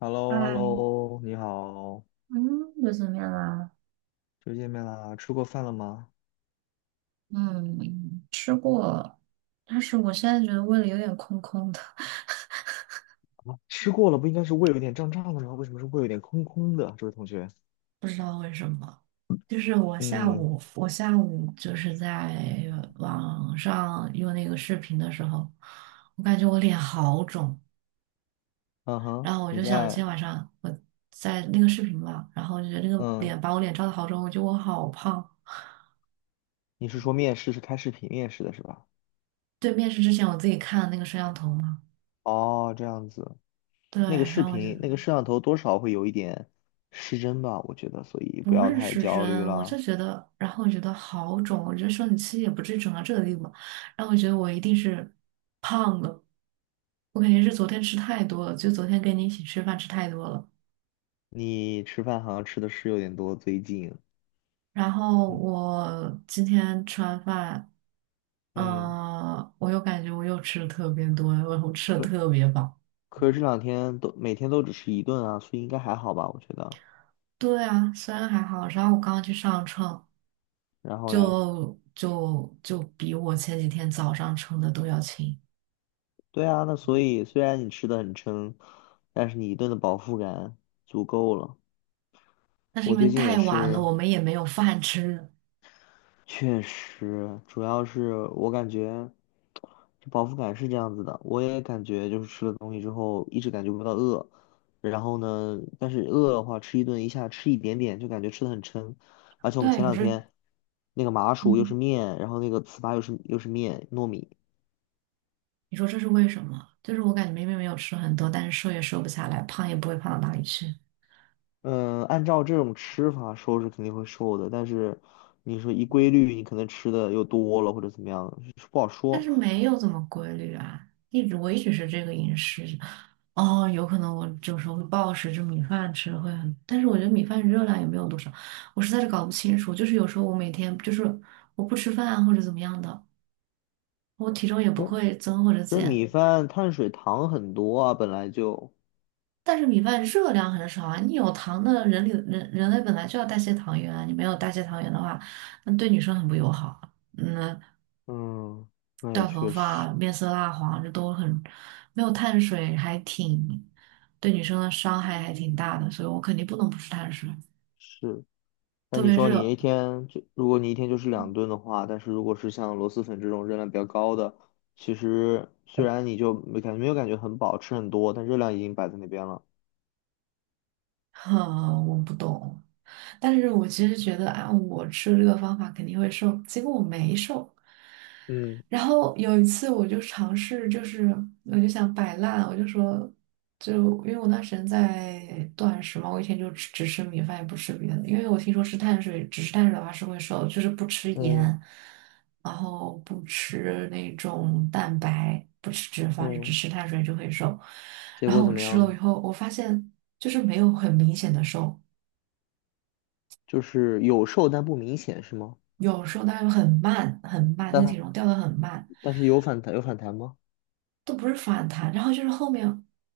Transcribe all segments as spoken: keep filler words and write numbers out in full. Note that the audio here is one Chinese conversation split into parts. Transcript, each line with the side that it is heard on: left: h e l l o h e l l
right: 哎，
left: o 你好，
right: 嗯，又怎面样啊？
left: 又见面啦，吃过饭了吗？
right: 嗯，吃过，但是我现在觉得胃里有点空空的。
left: 啊，吃过了，不应该是胃有点胀胀的吗？为什么是胃有点空空的？这位同学，
right: 不知道为什么，就是我下
left: 嗯，
right: 午，我下午就是在网上用那个视频的时候，我感觉我脸好肿，
left: 嗯哼，
right: 然后我
left: 你
right: 就想今
left: 在，
right: 天晚上我在那个视频嘛，然后我就觉得那个
left: 嗯，
right: 脸把我脸照的好肿，我觉得我好胖。
left: 你是说面试是开视频面试的是吧？
right: 对，面试之前我自己看了那个摄像头嘛，
left: 哦，这样子，
right: 对，
left: 那个视
right: 然后我就
left: 频，那个摄像头多少会有一点失真吧？我觉得，所以不
right: 不
left: 要
right: 是
left: 太
right: 失
left: 焦虑
right: 真，我就
left: 了。
right: 觉得，然后我觉得好肿，我觉得生理期也不至于肿到这个地步嘛，然后我觉得我一定是胖了，我肯定是昨天吃太多了，就昨天跟你一起吃饭吃太多了，
left: 你吃饭好像吃的是有点多，最近，
right: 然后
left: 嗯，
right: 我今天吃完饭，
left: 嗯，
right: 嗯、我又感觉我又吃的特别多，我我吃的
left: 可
right: 特别饱。
left: 可是这两天都每天都只吃一顿啊，所以应该还好吧？我觉得。
right: 对啊，虽然还好，然后我刚刚去上称，
left: 然后嘞，
right: 就就就比我前几天早上称的都要轻。
left: 对啊，那所以虽然你吃的很撑，但是你一顿的饱腹感足够了。
right: 那是
left: 我
right: 因为
left: 最近也
right: 太晚了，
left: 是，
right: 我们也没有饭吃。
left: 确实，主要是我感觉这饱腹感是这样子的，我也感觉就是吃了东西之后一直感觉不到饿，然后呢，但是饿的话吃一顿一下吃一点点就感觉吃的很撑，而且我们
right: 对，你
left: 前
right: 说
left: 两
right: 这，
left: 天那个麻薯又是
right: 嗯，
left: 面，然后那个糍粑又是又是面糯米。
right: 你说这是为什么？就是我感觉明明没有吃很多，但是瘦也瘦不下来，胖也不会胖到哪里去。
left: 嗯，按照这种吃法，瘦是肯定会瘦的，但是你说一规律，你可能吃的又多了或者怎么样，是不好
right: 但
left: 说。
right: 是没有怎么规律啊，一直我一直是这个饮食。哦，有可能我有时候会暴食，就米饭吃会很，但是我觉得米饭热量也没有多少，我实在是搞不清楚。就是有时候我每天就是我不吃饭啊或者怎么样的，我体重也不会增或者
left: 可是
right: 减，
left: 米饭碳水糖很多啊，本来就，
right: 但是米饭热量很少啊，你有糖的人里人人类本来就要代谢糖原啊，你没有代谢糖原的话，那对女生很不友好啊。嗯，
left: 嗯，那也
right: 掉头
left: 确实
right: 发、面色蜡黄，这都很没有碳水，还挺对女生的伤害还挺大的，所以我肯定不能不吃碳水，
left: 是。那
right: 特
left: 你
right: 别
left: 说你
right: 热，
left: 一天就，如果你一天就是两顿的话，但是如果是像螺蛳粉这种热量比较高的，其实虽然你就没感没有感觉很饱，吃很多，但热量已经摆在那边了。
right: 哼，我不懂。但是我其实觉得，按我吃这个方法肯定会瘦，结果我没瘦，
left: 嗯
right: 然后有一次我就尝试，就是我就想摆烂，我就说，就因为我那时间在断食嘛，我以前就只只吃米饭，也不吃别的，因为我听说吃碳水，只吃碳水的话是会瘦，就是不吃
left: 嗯
right: 盐，然后不吃那种蛋白，不吃脂肪，就只
left: 嗯，
right: 吃碳水就会瘦。
left: 结
right: 然
left: 果
right: 后我
left: 怎么
right: 吃
left: 样
right: 了以
left: 呢？
right: 后，我发现就是没有很明显的瘦，
left: 就是有瘦但不明显是吗？
right: 有时候是是很慢很慢，那
left: 但
right: 个体
left: 它
right: 重掉的很慢。
left: 但是有反弹有反弹吗？
right: 都不是反弹，然后就是后面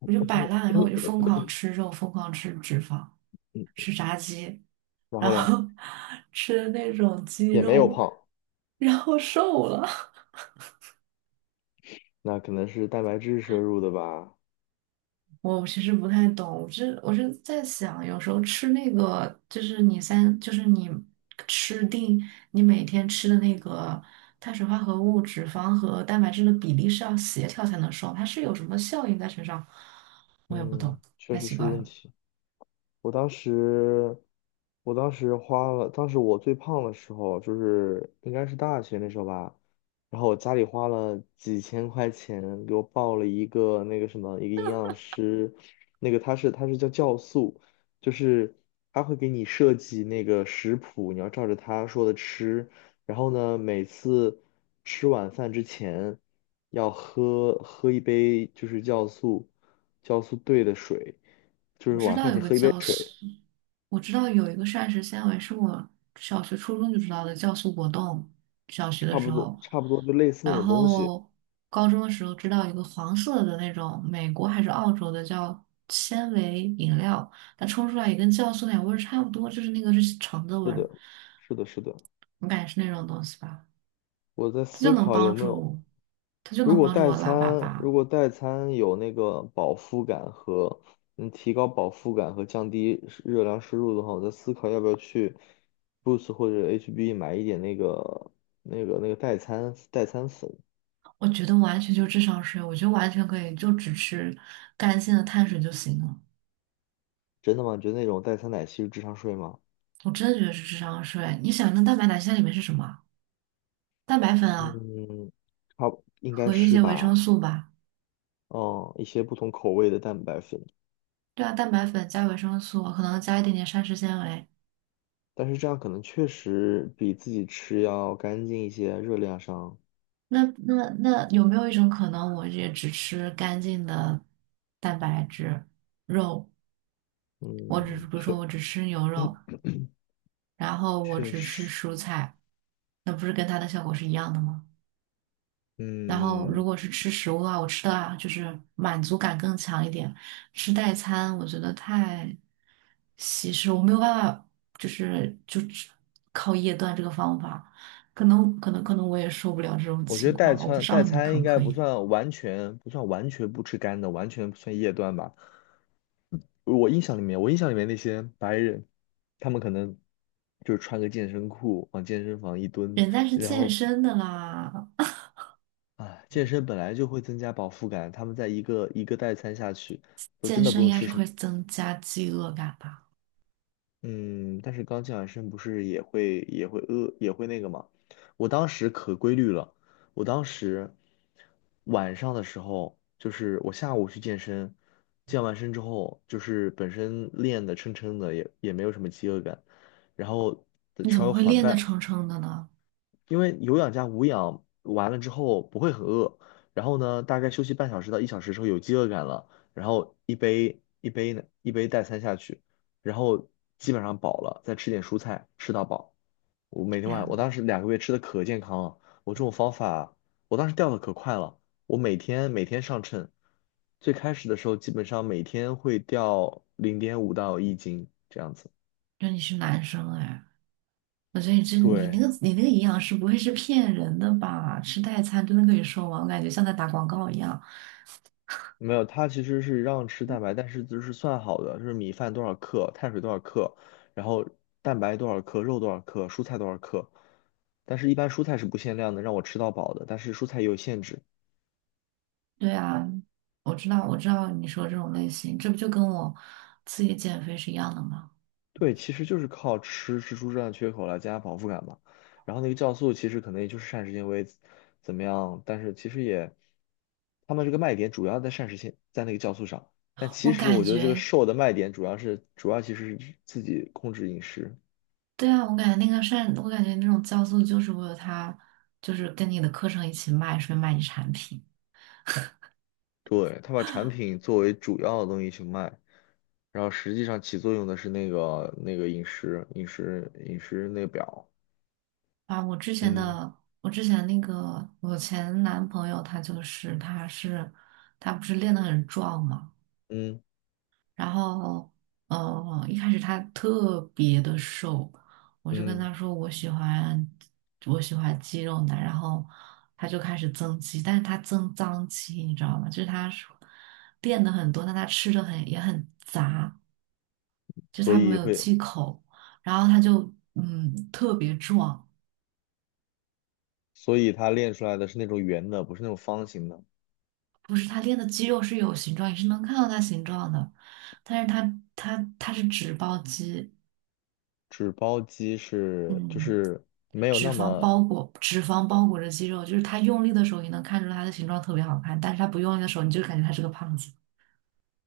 right: 我就摆烂了，然后我就疯狂吃肉，疯狂吃脂肪，
left: 嗯，
right: 吃炸鸡，
left: 然
right: 然
left: 后嘞，
right: 后 吃那种鸡
left: 也没有
right: 肉，
left: 胖，
right: 然后瘦了。
left: 那可能是蛋白质摄入的吧。
right: 我其实不太懂，我是我是在想，有时候吃那个就是你三，就是你吃定你每天吃的那个碳水化合物、脂肪和蛋白质的比例是要协调才能瘦，它是有什么效应在身上，我也不懂，
left: 嗯，确
right: 太
left: 实
right: 奇
left: 是
right: 怪
left: 个问
right: 了。
left: 题。我当时，我当时花了，当时我最胖的时候，就是应该是大学那时候吧，然后我家里花了几千块钱给我报了一个那个什么，一个营养师，那个他是他是叫酵素，就是他会给你设计那个食谱，你要照着他说的吃，然后呢，每次吃晚饭之前要喝喝一杯就是酵素酵素兑的水。
right: 我知道有个酵素，我知道有一个膳食纤维是我小学、初中就知道的酵素果冻，小学的
left: 差
right: 时
left: 不多，
right: 候，
left: 差不多就类似那
right: 然
left: 种东西。
right: 后高中的时候知道一个黄色的那种美国还是澳洲的叫纤维饮料，它冲出来也跟酵素奶味儿差不多，就是那个是橙子味
left: 是
right: 儿，
left: 的，是的，是的。
right: 我感觉是那种东西吧，
left: 我在
right: 它就
left: 思
right: 能
left: 考有
right: 帮
left: 没有，
right: 助，它就
left: 如
right: 能
left: 果
right: 帮助
left: 代
right: 我拉粑
left: 餐，
right: 粑。
left: 如果代餐有那个饱腹感和能提高饱腹感和降低摄热量摄入的话，我在思考要不要去 Boost 或者 H B 买一点那个那个那个代餐代餐粉。
right: 我觉得完全就是智商税，我觉得完全可以就只吃干净的碳水就行了。
left: 真的吗？你觉得那种代餐奶昔是智商税吗？
right: 我真的觉得是智商税。你想，那蛋白奶昔在里面是什么？蛋白粉啊，
left: 嗯，差不应该
right: 和一
left: 是
right: 些维生
left: 吧。
right: 素吧。
left: 嗯，一些不同口味的蛋白粉。
right: 对啊，蛋白粉加维生素，可能加一点点膳食纤维。
left: 但是这样可能确实比自己吃要干净一些，热量上，
right: 那那那有没有一种可能，我也只吃干净的蛋白质肉？我只比
left: 嗯，
right: 如
left: 确
right: 说我只吃牛肉，然后我
left: 确
right: 只吃
left: 实，
right: 蔬菜，那不是跟它的效果是一样的吗？然后
left: 嗯，
right: 如果是吃食物的话，我吃的啊就是满足感更强一点。吃代餐我觉得太稀释，我没有办法，就是就只靠夜断这个方法，可能可能可能我也受不了这种
left: 我觉
right: 情
left: 得
right: 况
left: 代
right: 吧，我不
left: 餐
right: 知道
left: 代
right: 你可
left: 餐应
right: 不
left: 该
right: 可
left: 不
right: 以。
left: 算完全不算完全不吃干的，完全不算夜断吧。我印象里面，我印象里面那些白人，他们可能就是穿个健身裤往健身房一蹲，
right: 人家是
left: 然
right: 健
left: 后
right: 身的啦，
left: 啊，健身本来就会增加饱腹感，他们在一个一个代餐下去，都真
right: 健
left: 的不
right: 身应
left: 用
right: 该
left: 吃
right: 是
left: 什么。
right: 会增加饥饿感吧？
left: 嗯，但是刚健完身不是也会也会饿也会那个嘛？我当时可规律了，我当时晚上的时候，就是我下午去健身，健完身之后，就是本身练的撑撑的，也也没有什么饥饿感，然后，
right: 你怎
left: 稍
right: 么
left: 微
right: 会
left: 缓
right: 练得
left: 半
right: 撑撑的呢？
left: 因为有氧加无氧完了之后不会很饿，然后呢，大概休息半小时到一小时之后有饥饿感了，然后一杯一杯呢一杯代餐下去，然后基本上饱了，再吃点蔬菜吃到饱。我每天
right: 天
left: 晚我
right: 呐，
left: 当时两个月吃的可健康了，我这种方法我当时掉的可快了，我每天每天上称，最开始的时候基本上每天会掉零点五到一斤这样子。
right: 那你是男生哎。我觉得你这你那
left: 对，
right: 个你那个营养师不会是骗人的吧？吃代餐真的可以瘦吗？我感觉像在打广告一样。
left: 没有，它其实是让吃蛋白，但是就是算好的，就是米饭多少克，碳水多少克，然后蛋白多少克，肉多少克，蔬菜多少克。但是，一般蔬菜是不限量的，让我吃到饱的。但是蔬菜也有限制。
right: 对啊，我知道我知道你说这种类型，这不就跟我自己减肥是一样的吗？
left: 对，其实就是靠吃吃出这样的缺口来增加饱腹感嘛。然后那个酵素其实可能也就是膳食纤维怎么样，但是其实也，他们这个卖点主要在膳食纤，在那个酵素上。但
right: 我
left: 其实
right: 感
left: 我觉得这个
right: 觉，
left: 瘦的卖点主要是主要其实是自己控制饮食。
right: 对啊，我感觉那个善，我感觉那种酵素就是为了它，就是跟你的课程一起卖，顺便卖你产品
left: 对，他把产品作为主要的东西去卖，然后实际上起作用的是那个那个饮食饮食饮食那个表，
right: 啊。我之前
left: 嗯
right: 的我之前那个我前男朋友他就是他是他不是练得很壮嘛。
left: 嗯
right: 然后，嗯，一开始他特别的瘦，我就跟
left: 嗯，
right: 他说我喜欢我喜欢肌肉男，然后他就开始增肌，但是他增脏肌，你知道吗？就是他是练的很多，但他吃的很也很杂，就是
left: 所
right: 他没
left: 以
right: 有
left: 会，
right: 忌口，然后他就嗯特别壮，
left: 所以他练出来的是那种圆的，不是那种方形的。
right: 不是他练的肌肉是有形状，也是能看到他形状的，但是他他他是脂包肌，
left: 纸包鸡是就
right: 嗯。
left: 是没有
right: 脂
left: 那
right: 肪
left: 么，
right: 包裹，脂肪包裹着肌肉，就是他用力的时候，你能看出他的形状特别好看，但是他不用力的时候，你就感觉他是个胖子。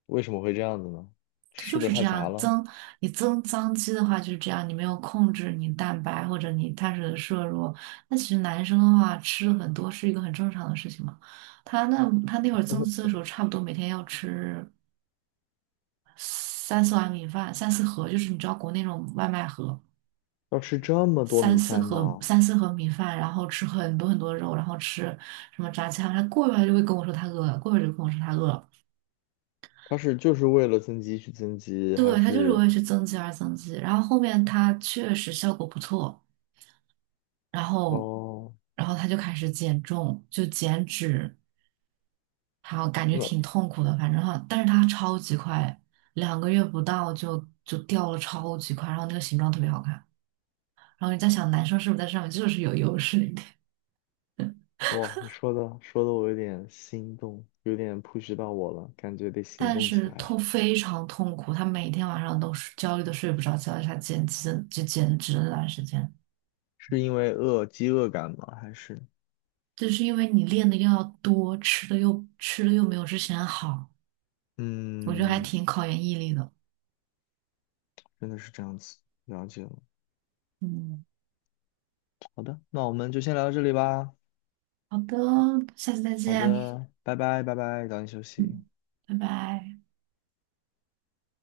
left: 为什么会这样子呢？
right: 就
left: 吃的
right: 是这
left: 太杂
right: 样，
left: 了，
right: 增你增脏肌的话就是这样，你没有控制你蛋白或者你碳水的摄入，那其实男生的话吃很多是一个很正常的事情嘛。他那他那会儿增肌的时候，差不多每天要吃三四碗米饭，三四盒，就是你知道国内那种外卖盒。
left: 要吃这么多
right: 三
left: 米
right: 四
left: 饭
right: 盒
left: 吗？
right: 三四盒米饭，然后吃很多很多肉，然后吃什么炸鸡汉堡他过一会儿就会跟我说他饿了，过一会儿就跟我说他饿了。
left: 他是就是为了增肌去增肌，
right: 对，
left: 还
right: 他就是为
left: 是
right: 了去增肌而增肌。然后后面他确实效果不错，然后
left: 哦？
right: 然后他就开始减重，就减脂，然后感觉
left: 那？
right: 挺痛苦的，反正哈，但是他超级快，两个月不到就就掉了超级快，然后那个形状特别好看。然后你在想，男生是不是在上面就是有优势一点？
left: 哇，你说的说的我有点心动，有点 push 到我了，感觉得行
right: 但
left: 动起
right: 是
left: 来了。
right: 痛非常痛苦，他每天晚上都是焦虑的睡不着觉，他减脂就减脂了那段时间，
left: 是因为饿，饥饿感吗？还是
right: 就是因为你练的又要多，吃的又吃的又没有之前好，我觉得还
left: 嗯，
right: 挺考验毅力的。
left: 真的是这样子，了解了。
right: 嗯，
left: 好的，那我们就先聊到这里吧。
right: 好的，下次再
left: 好
right: 见。
left: 的，拜拜，拜拜，早点休息。
right: 嗯，拜拜。